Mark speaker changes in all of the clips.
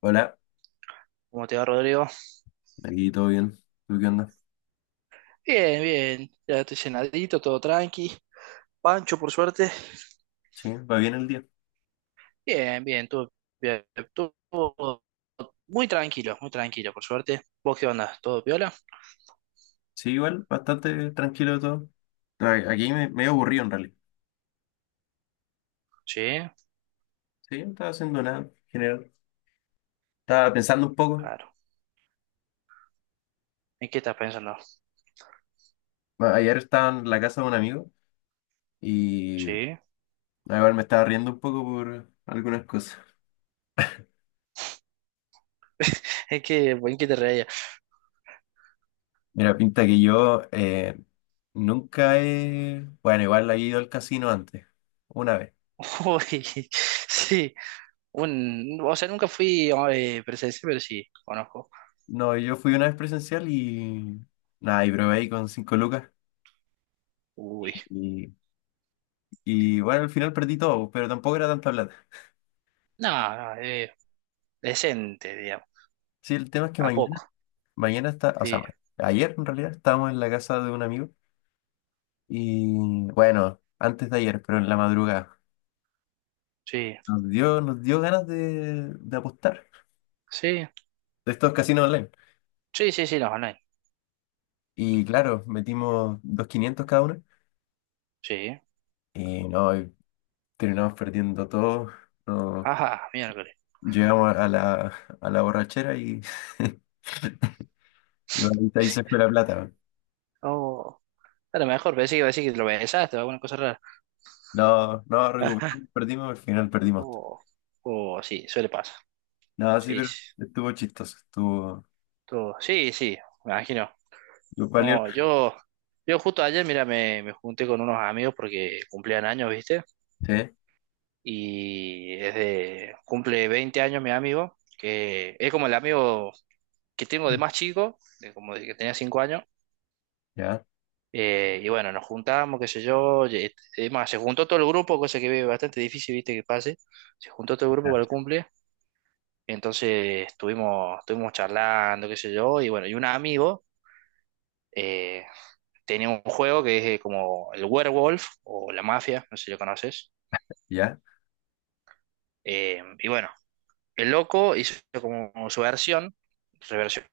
Speaker 1: Hola,
Speaker 2: ¿Cómo te va, Rodrigo?
Speaker 1: aquí todo bien. ¿Tú qué onda?
Speaker 2: Bien, bien. Ya estoy cenadito, todo tranqui. Pancho, por suerte.
Speaker 1: Sí, va bien el día.
Speaker 2: Bien, bien. Todo, bien, todo muy tranquilo, por suerte. ¿Vos qué onda? ¿Todo piola?
Speaker 1: Sí, igual, bastante tranquilo todo. Aquí me, medio aburrido en realidad.
Speaker 2: Sí,
Speaker 1: Sí, no estaba haciendo nada en general. Estaba pensando un poco.
Speaker 2: claro. ¿En qué estás pensando?
Speaker 1: Ayer estaba en la casa de un amigo y
Speaker 2: Sí.
Speaker 1: a ver, me estaba riendo un poco por algunas cosas.
Speaker 2: ¿En qué te reía?
Speaker 1: Mira, pinta que yo nunca he... Bueno, igual he ido al casino antes, una vez.
Speaker 2: Uy, sí. O sea, nunca fui presencial, pero sí, conozco.
Speaker 1: No, yo fui una vez presencial y... Nada, y probé ahí con cinco lucas.
Speaker 2: Uy.
Speaker 1: Y, y, bueno, al final perdí todo, pero tampoco era tanta plata.
Speaker 2: No, no, decente, digamos.
Speaker 1: Sí, el tema es que
Speaker 2: ¿A
Speaker 1: mañana,
Speaker 2: poco?
Speaker 1: mañana está, o
Speaker 2: Sí,
Speaker 1: sea, ayer en realidad estábamos en la casa de un amigo y bueno, antes de ayer, pero en la madrugada,
Speaker 2: sí.
Speaker 1: nos dio ganas de apostar
Speaker 2: Sí,
Speaker 1: de estos casinos online.
Speaker 2: sí, sí, sí, no, no,
Speaker 1: Y claro, metimos dos quinientos cada uno
Speaker 2: sí.
Speaker 1: y no, y terminamos perdiendo todo. No,
Speaker 2: Ajá, miércoles.
Speaker 1: llegamos a a la borrachera y, y bueno, ahí se fue la plata.
Speaker 2: Oh, a lo mejor pensé que iba a decir que lo besaste o alguna cosa rara.
Speaker 1: No, no recuperamos, perdimos, al final perdimos todo.
Speaker 2: Oh, oh, sí, suele pasar.
Speaker 1: No, sí,
Speaker 2: Sí,
Speaker 1: pero
Speaker 2: sí,
Speaker 1: estuvo chistoso,
Speaker 2: todo. Sí, sí, me imagino.
Speaker 1: estuvo valioso,
Speaker 2: No, yo justo ayer, mira, me junté con unos amigos porque cumplían años, ¿viste?
Speaker 1: sí.
Speaker 2: Y cumple 20 años mi amigo, que es como el amigo que tengo de más chico, de como de que tenía 5 años.
Speaker 1: Ya,
Speaker 2: Y bueno, nos juntamos, qué sé yo. Es más, se juntó todo el grupo, cosa que es bastante difícil, viste, que pase. Se juntó todo el grupo
Speaker 1: ya,
Speaker 2: para el cumple. Entonces estuvimos, estuvimos charlando, qué sé yo. Y bueno, y un amigo eh, tenía un juego que es como el Werewolf o la Mafia, no sé si lo conoces.
Speaker 1: ya,
Speaker 2: Y bueno, el loco hizo como su versión, reversionó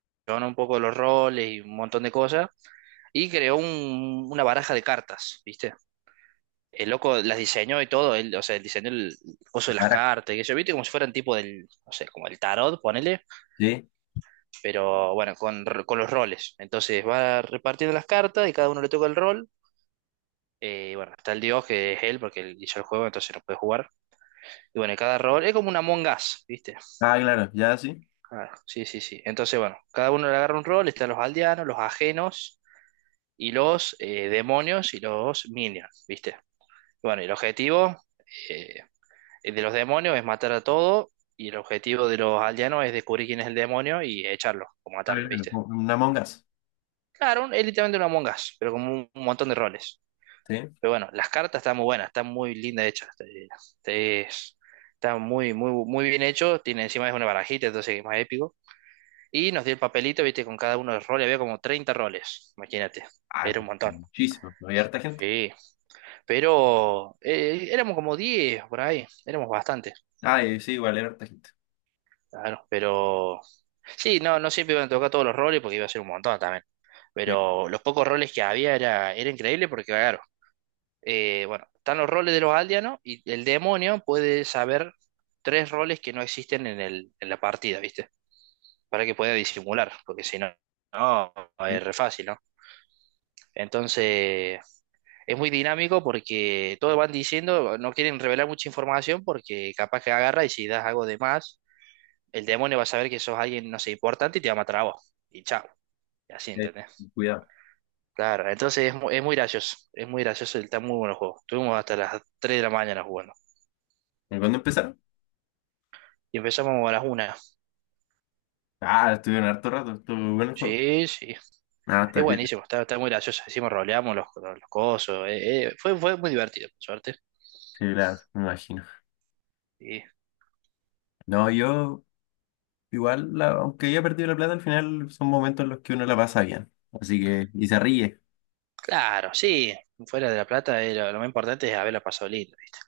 Speaker 2: un poco los roles y un montón de cosas. Y creó una baraja de cartas, ¿viste? El loco las diseñó y todo, él, o sea, él diseñó el coso de las
Speaker 1: Lara,
Speaker 2: cartas, que yo viste como si fueran tipo del, no sé, como el tarot, ponele,
Speaker 1: sí.
Speaker 2: pero bueno, con, con los roles. Entonces va repartiendo las cartas y cada uno le toca el rol. Y bueno, está el dios que es él, porque él hizo el juego, entonces no puede jugar. Y bueno, cada rol es como una Among Us, ¿viste?
Speaker 1: Ah, claro, ya sí.
Speaker 2: Ah, sí, sí, sí. Entonces, bueno, cada uno le agarra un rol, están los aldeanos, los ajenos y los demonios y los minions, ¿viste? Bueno, y el objetivo, eh, El de los demonios es matar a todo y el objetivo de los aldeanos es descubrir quién es el demonio y echarlo o
Speaker 1: Ah,
Speaker 2: matarlo,
Speaker 1: claro,
Speaker 2: ¿viste?
Speaker 1: como una Among Us,
Speaker 2: Claro, es literalmente una Among Us, pero con un montón de roles.
Speaker 1: sí.
Speaker 2: Pero bueno, las cartas están muy buenas, están muy lindas hechas. Te- es- están muy, muy, muy bien hecho. Tiene encima es una barajita, entonces es más épico. Y nos dio el papelito, viste, con cada uno de los roles. Había como 30 roles, imagínate.
Speaker 1: Ah,
Speaker 2: Era un montón.
Speaker 1: muchísimo, ¿no? Hay harta gente.
Speaker 2: Sí. Pero éramos como 10 por ahí. Éramos bastante.
Speaker 1: Ah, sí, igual hay harta gente.
Speaker 2: Claro, pero sí, no, no siempre iban a tocar todos los roles porque iba a ser un montón también.
Speaker 1: Sí,
Speaker 2: Pero los pocos roles que había era, era increíble porque, claro, bueno, están los roles de los aldeanos y el demonio puede saber 3 roles que no existen en el, en la partida, ¿viste? Para que pueda disimular, porque si no, no,
Speaker 1: sí,
Speaker 2: es re fácil, ¿no? Entonces, es muy dinámico porque todos van diciendo, no quieren revelar mucha información porque capaz que agarra y si das algo de más el demonio va a saber que sos alguien, no sé, importante y te va a matar a vos. Y chao. Y así,
Speaker 1: eh,
Speaker 2: ¿entendés?
Speaker 1: cuidado.
Speaker 2: Claro, entonces es, es muy gracioso. Es muy gracioso, está muy bueno el juego. Estuvimos hasta las 3 de la mañana jugando.
Speaker 1: ¿Y cuándo empezaron?
Speaker 2: Y empezamos a las una.
Speaker 1: Ah, estuvieron harto rato, estuvo bueno el juego.
Speaker 2: Sí, sí.
Speaker 1: Ah, está
Speaker 2: Es
Speaker 1: bien.
Speaker 2: buenísimo, está, está muy gracioso. Hicimos roleamos los cosos. Fue, fue muy divertido, por suerte.
Speaker 1: Sí, claro, me imagino.
Speaker 2: Y,
Speaker 1: No, yo, igual, aunque haya perdido la plata, al final son momentos en los que uno la pasa bien. Así que, y se ríe.
Speaker 2: claro, sí. Fuera de La Plata, lo más importante es haberla pasado lindo, ¿viste?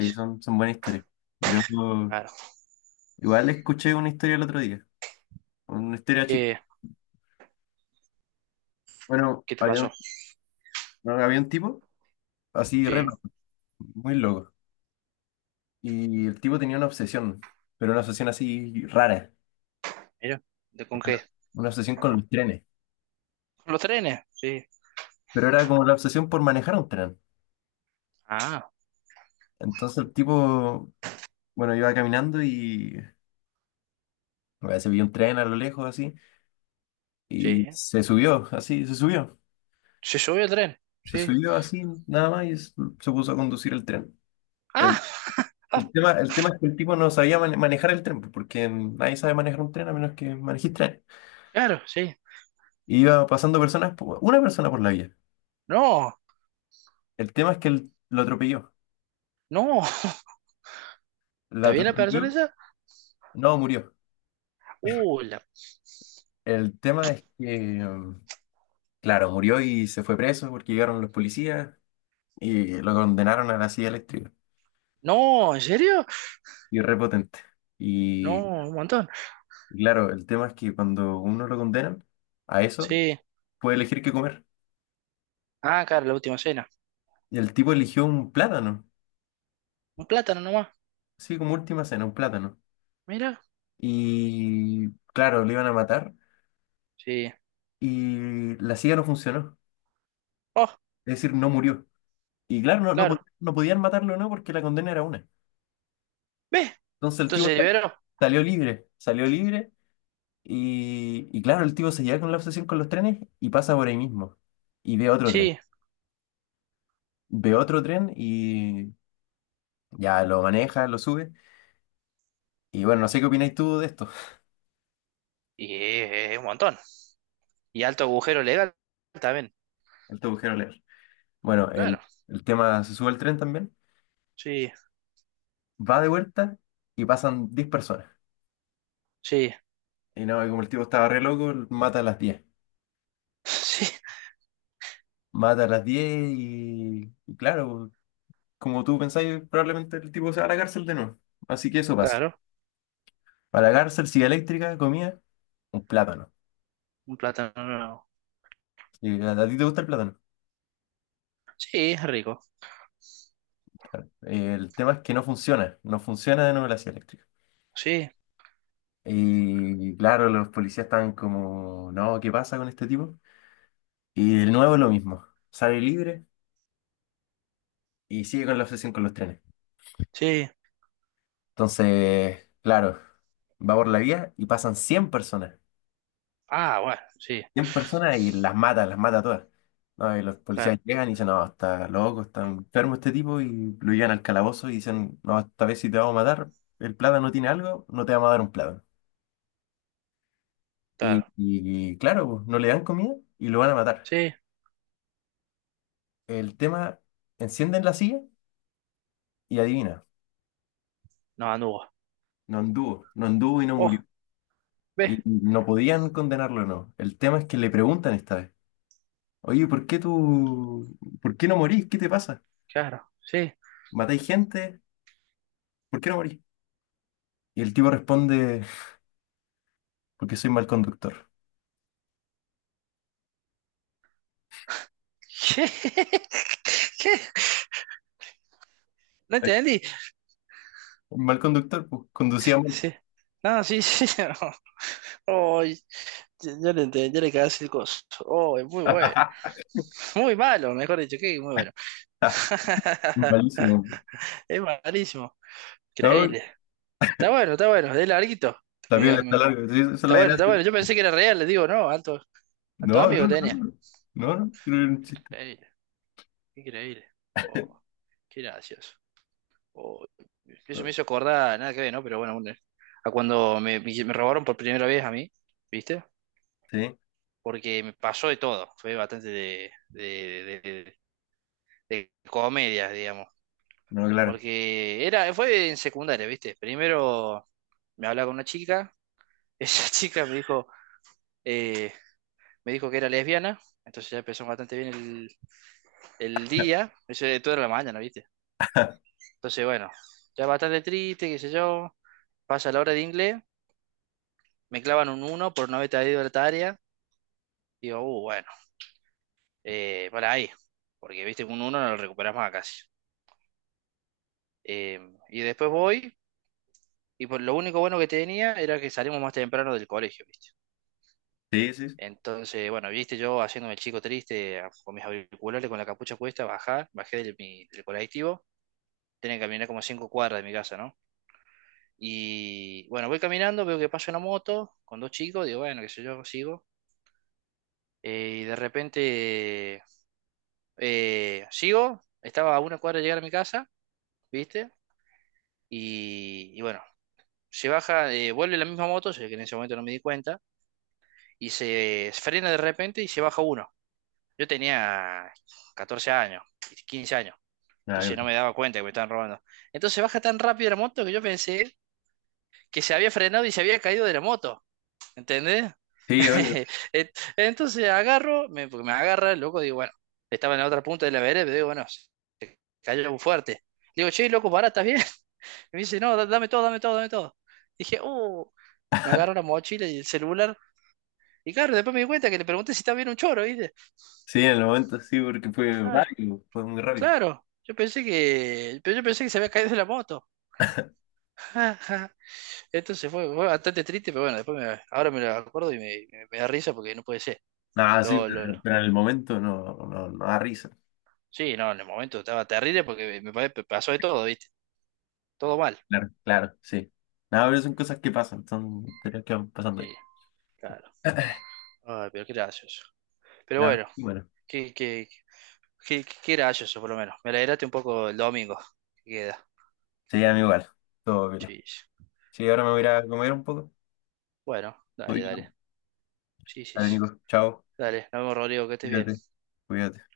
Speaker 2: Sí, sí.
Speaker 1: son buenas historias. Yo,
Speaker 2: Claro.
Speaker 1: igual, escuché una historia el otro día, una historia chistosa.
Speaker 2: ¿Qué,
Speaker 1: Bueno,
Speaker 2: qué te
Speaker 1: había
Speaker 2: pasó?
Speaker 1: No había un tipo así re
Speaker 2: Sí,
Speaker 1: loco, muy loco. Y el tipo tenía una obsesión, pero una obsesión así rara.
Speaker 2: mira. ¿De con qué?
Speaker 1: Una obsesión con los trenes.
Speaker 2: ¿Con los trenes? Sí.
Speaker 1: Pero era como la obsesión por manejar un tren.
Speaker 2: Ah,
Speaker 1: Entonces el tipo, bueno, iba caminando y bueno, se vio un tren a lo lejos así. Y
Speaker 2: sí.
Speaker 1: se subió, así, se subió.
Speaker 2: Se subió el tren,
Speaker 1: Se
Speaker 2: sí.
Speaker 1: subió así, nada más, se puso a conducir el tren. El,
Speaker 2: Ah, ah,
Speaker 1: el tema es que el tipo no sabía manejar el tren, pues, porque nadie sabe manejar un tren a menos que manejes tren.
Speaker 2: claro, sí.
Speaker 1: Y iba pasando personas, una persona por la vía.
Speaker 2: No,
Speaker 1: El tema es que él lo atropelló.
Speaker 2: no.
Speaker 1: La
Speaker 2: ¿Está bien la persona
Speaker 1: atropelló.
Speaker 2: esa?
Speaker 1: No, murió.
Speaker 2: Uh, la-
Speaker 1: El tema es que, mm, claro, murió y se fue preso porque llegaron los policías y lo condenaron a la silla eléctrica.
Speaker 2: No, ¿en serio?
Speaker 1: Y repotente. Y
Speaker 2: No, un montón.
Speaker 1: claro, el tema es que cuando uno lo condenan a eso,
Speaker 2: Sí.
Speaker 1: puede elegir qué comer.
Speaker 2: Ah, claro, la última cena.
Speaker 1: Y el tipo eligió un plátano.
Speaker 2: Un plátano nomás.
Speaker 1: Sí, como última cena, un plátano.
Speaker 2: Mira.
Speaker 1: Y claro, le iban a matar
Speaker 2: Sí.
Speaker 1: y la silla no funcionó.
Speaker 2: Oh,
Speaker 1: Es decir, no murió. Y claro,
Speaker 2: claro.
Speaker 1: no podían matarlo, ¿no? Porque la condena era una.
Speaker 2: ¿Ve?
Speaker 1: Entonces el
Speaker 2: Entonces
Speaker 1: tipo
Speaker 2: se
Speaker 1: sal-
Speaker 2: liberó.
Speaker 1: salió libre y claro, el tipo se lleva con la obsesión con los trenes y pasa por ahí mismo y
Speaker 2: Sí.
Speaker 1: ve otro tren y ya lo maneja, lo sube y bueno, no sé qué opináis tú de esto,
Speaker 2: Y es un montón. Y alto agujero legal también.
Speaker 1: el te agujero leer. Bueno,
Speaker 2: Claro.
Speaker 1: el tema se sube al tren también,
Speaker 2: Sí,
Speaker 1: va de vuelta y pasan 10 personas
Speaker 2: sí.
Speaker 1: y no, y como el tipo estaba re loco, mata a las 10,
Speaker 2: Sí,
Speaker 1: mata a las 10 y claro, como tú pensáis, probablemente el tipo se va a la cárcel de nuevo, así que eso pasa.
Speaker 2: claro.
Speaker 1: Para la cárcel silla eléctrica comía un plátano.
Speaker 2: Un plátano nuevo.
Speaker 1: Y a ti te gusta el plátano.
Speaker 2: Sí, es rico.
Speaker 1: El tema es que no funciona, no funciona de nuevo la silla eléctrica.
Speaker 2: Sí,
Speaker 1: Y claro, los policías estaban como, no, ¿qué pasa con este tipo? Y de nuevo lo mismo, sale libre y sigue con la obsesión con los trenes.
Speaker 2: sí.
Speaker 1: Entonces, claro, va por la vía y pasan 100 personas.
Speaker 2: Ah, bueno, sí.
Speaker 1: 100 personas y las mata todas. No, y los
Speaker 2: Claro,
Speaker 1: policías llegan y dicen, no, está loco, está enfermo este tipo, y lo llevan al calabozo y dicen, no, esta vez si te vamos a matar, el plátano tiene algo, no te vamos a dar un plátano.
Speaker 2: claro.
Speaker 1: Y claro, pues, no le dan comida y lo van a matar.
Speaker 2: Sí.
Speaker 1: El tema, encienden la silla y adivina,
Speaker 2: No, Anugo.
Speaker 1: no anduvo, no anduvo y no murió.
Speaker 2: Oh, ve,
Speaker 1: Y no podían condenarlo, no. El tema es que le preguntan esta vez, oye, ¿por qué tú, por qué no morís? ¿Qué te pasa?
Speaker 2: claro, sí.
Speaker 1: ¿Matáis gente? ¿Por qué no morís? Y el tipo responde... porque soy mal conductor.
Speaker 2: ¿Qué? ¿Qué? ¿No
Speaker 1: Ay,
Speaker 2: entendí?
Speaker 1: mal conductor, pues conducía mal.
Speaker 2: Sí. No, sí, sí. no. Oh, ya, ya le entendí, ya le cagaste el coso. Oh, es muy bueno. Muy malo, mejor dicho, que muy bueno.
Speaker 1: Malísimo.
Speaker 2: Es malísimo.
Speaker 1: No,
Speaker 2: Increíble. Está bueno, es larguito.
Speaker 1: la
Speaker 2: Mira,
Speaker 1: piola está larga. Sí, esa es
Speaker 2: está
Speaker 1: la
Speaker 2: bueno, está bueno.
Speaker 1: gracia.
Speaker 2: Yo pensé que era real, le digo, no, alto, alto
Speaker 1: No, no,
Speaker 2: amigo
Speaker 1: no,
Speaker 2: tenía.
Speaker 1: no. No,
Speaker 2: Ah,
Speaker 1: no, pero era un chiste.
Speaker 2: increíble, increíble. Oh, qué gracioso. o- eso me hizo acordar, nada que ver, ¿no? Pero bueno, a cuando robaron por primera vez a mí, ¿viste?
Speaker 1: Sí,
Speaker 2: Porque me pasó de todo, fue bastante de comedia, digamos.
Speaker 1: no, claro.
Speaker 2: Porque era, fue en secundaria, ¿viste? Primero me hablaba con una chica, esa chica eh, me dijo que era lesbiana, entonces ya empezó bastante bien el día, eso de toda la mañana, ¿viste? Entonces, bueno, ya bastante triste, qué sé yo, pasa la hora de inglés. Me clavan un uno por no haber traído el área. Digo, bueno, para ahí, porque viste que un uno no lo recuperas más casi. Eh, y después voy, y lo único bueno que tenía era que salimos más temprano del colegio, viste.
Speaker 1: Sí, sí, sí.
Speaker 2: Entonces, bueno, viste yo haciéndome el chico triste, con mis auriculares, con la capucha puesta, bajé del colectivo, tenía que caminar como 5 cuadras de mi casa, ¿no? Y bueno, voy caminando, veo que pasa una moto con dos chicos, digo, bueno, qué sé yo, sigo. Y de repente sigo, estaba a una cuadra de llegar a mi casa, ¿viste? Y bueno, se baja, vuelve la misma moto, sé que en ese momento no me di cuenta, y se frena de repente y se baja uno. Yo tenía 14 años, 15 años,
Speaker 1: Ah,
Speaker 2: entonces no
Speaker 1: claro.
Speaker 2: me daba cuenta que me estaban robando. Entonces se baja tan rápido la moto que yo pensé que se había frenado y se había caído de la moto, ¿entendés?
Speaker 1: Sí, obvio.
Speaker 2: Et- Entonces agarro, porque me agarra, el loco, digo, bueno, estaba en la otra punta de la vereda, pero digo, bueno, cayó fuerte. Le digo, che, loco, pará, ¿estás bien? Me dice, no, dame todo, dame todo, dame todo. Dije, me agarro la mochila y el celular. Y claro, después me di cuenta que le pregunté si estaba bien un choro, ¿viste?
Speaker 1: Sí, en el momento sí, porque fue
Speaker 2: Ah,
Speaker 1: rápido, fue muy rápido.
Speaker 2: claro, yo pensé que, pero yo pensé que se había caído de la moto. Entonces fue, fue bastante triste, pero bueno, después ahora me lo acuerdo y me da risa porque no puede ser.
Speaker 1: Nada, sí,
Speaker 2: Lo, lo, lo-
Speaker 1: pero en el momento no, no, no da risa.
Speaker 2: Sí, no, en el momento estaba terrible porque pasó de todo, ¿viste? Todo mal.
Speaker 1: Claro, claro, sí. Nada, pero son cosas que pasan, son historias que van pasando ahí.
Speaker 2: Sí, claro. Ay, pero qué gracioso. Pero
Speaker 1: Nada,
Speaker 2: bueno,
Speaker 1: y bueno.
Speaker 2: que qué gracioso, por lo menos. Me alegraste un poco el domingo. Queda.
Speaker 1: Sí, a mí igual. Todo bien.
Speaker 2: Sí. Sí.
Speaker 1: Sí, ahora me voy a ir a comer un poco.
Speaker 2: Bueno,
Speaker 1: Muy
Speaker 2: dale, dale.
Speaker 1: bien.
Speaker 2: Sí, sí.
Speaker 1: Dale,
Speaker 2: Sí.
Speaker 1: Nico. Chao.
Speaker 2: Dale, nos vemos, Rodrigo, que estés bien.
Speaker 1: Cuídate. Cuídate.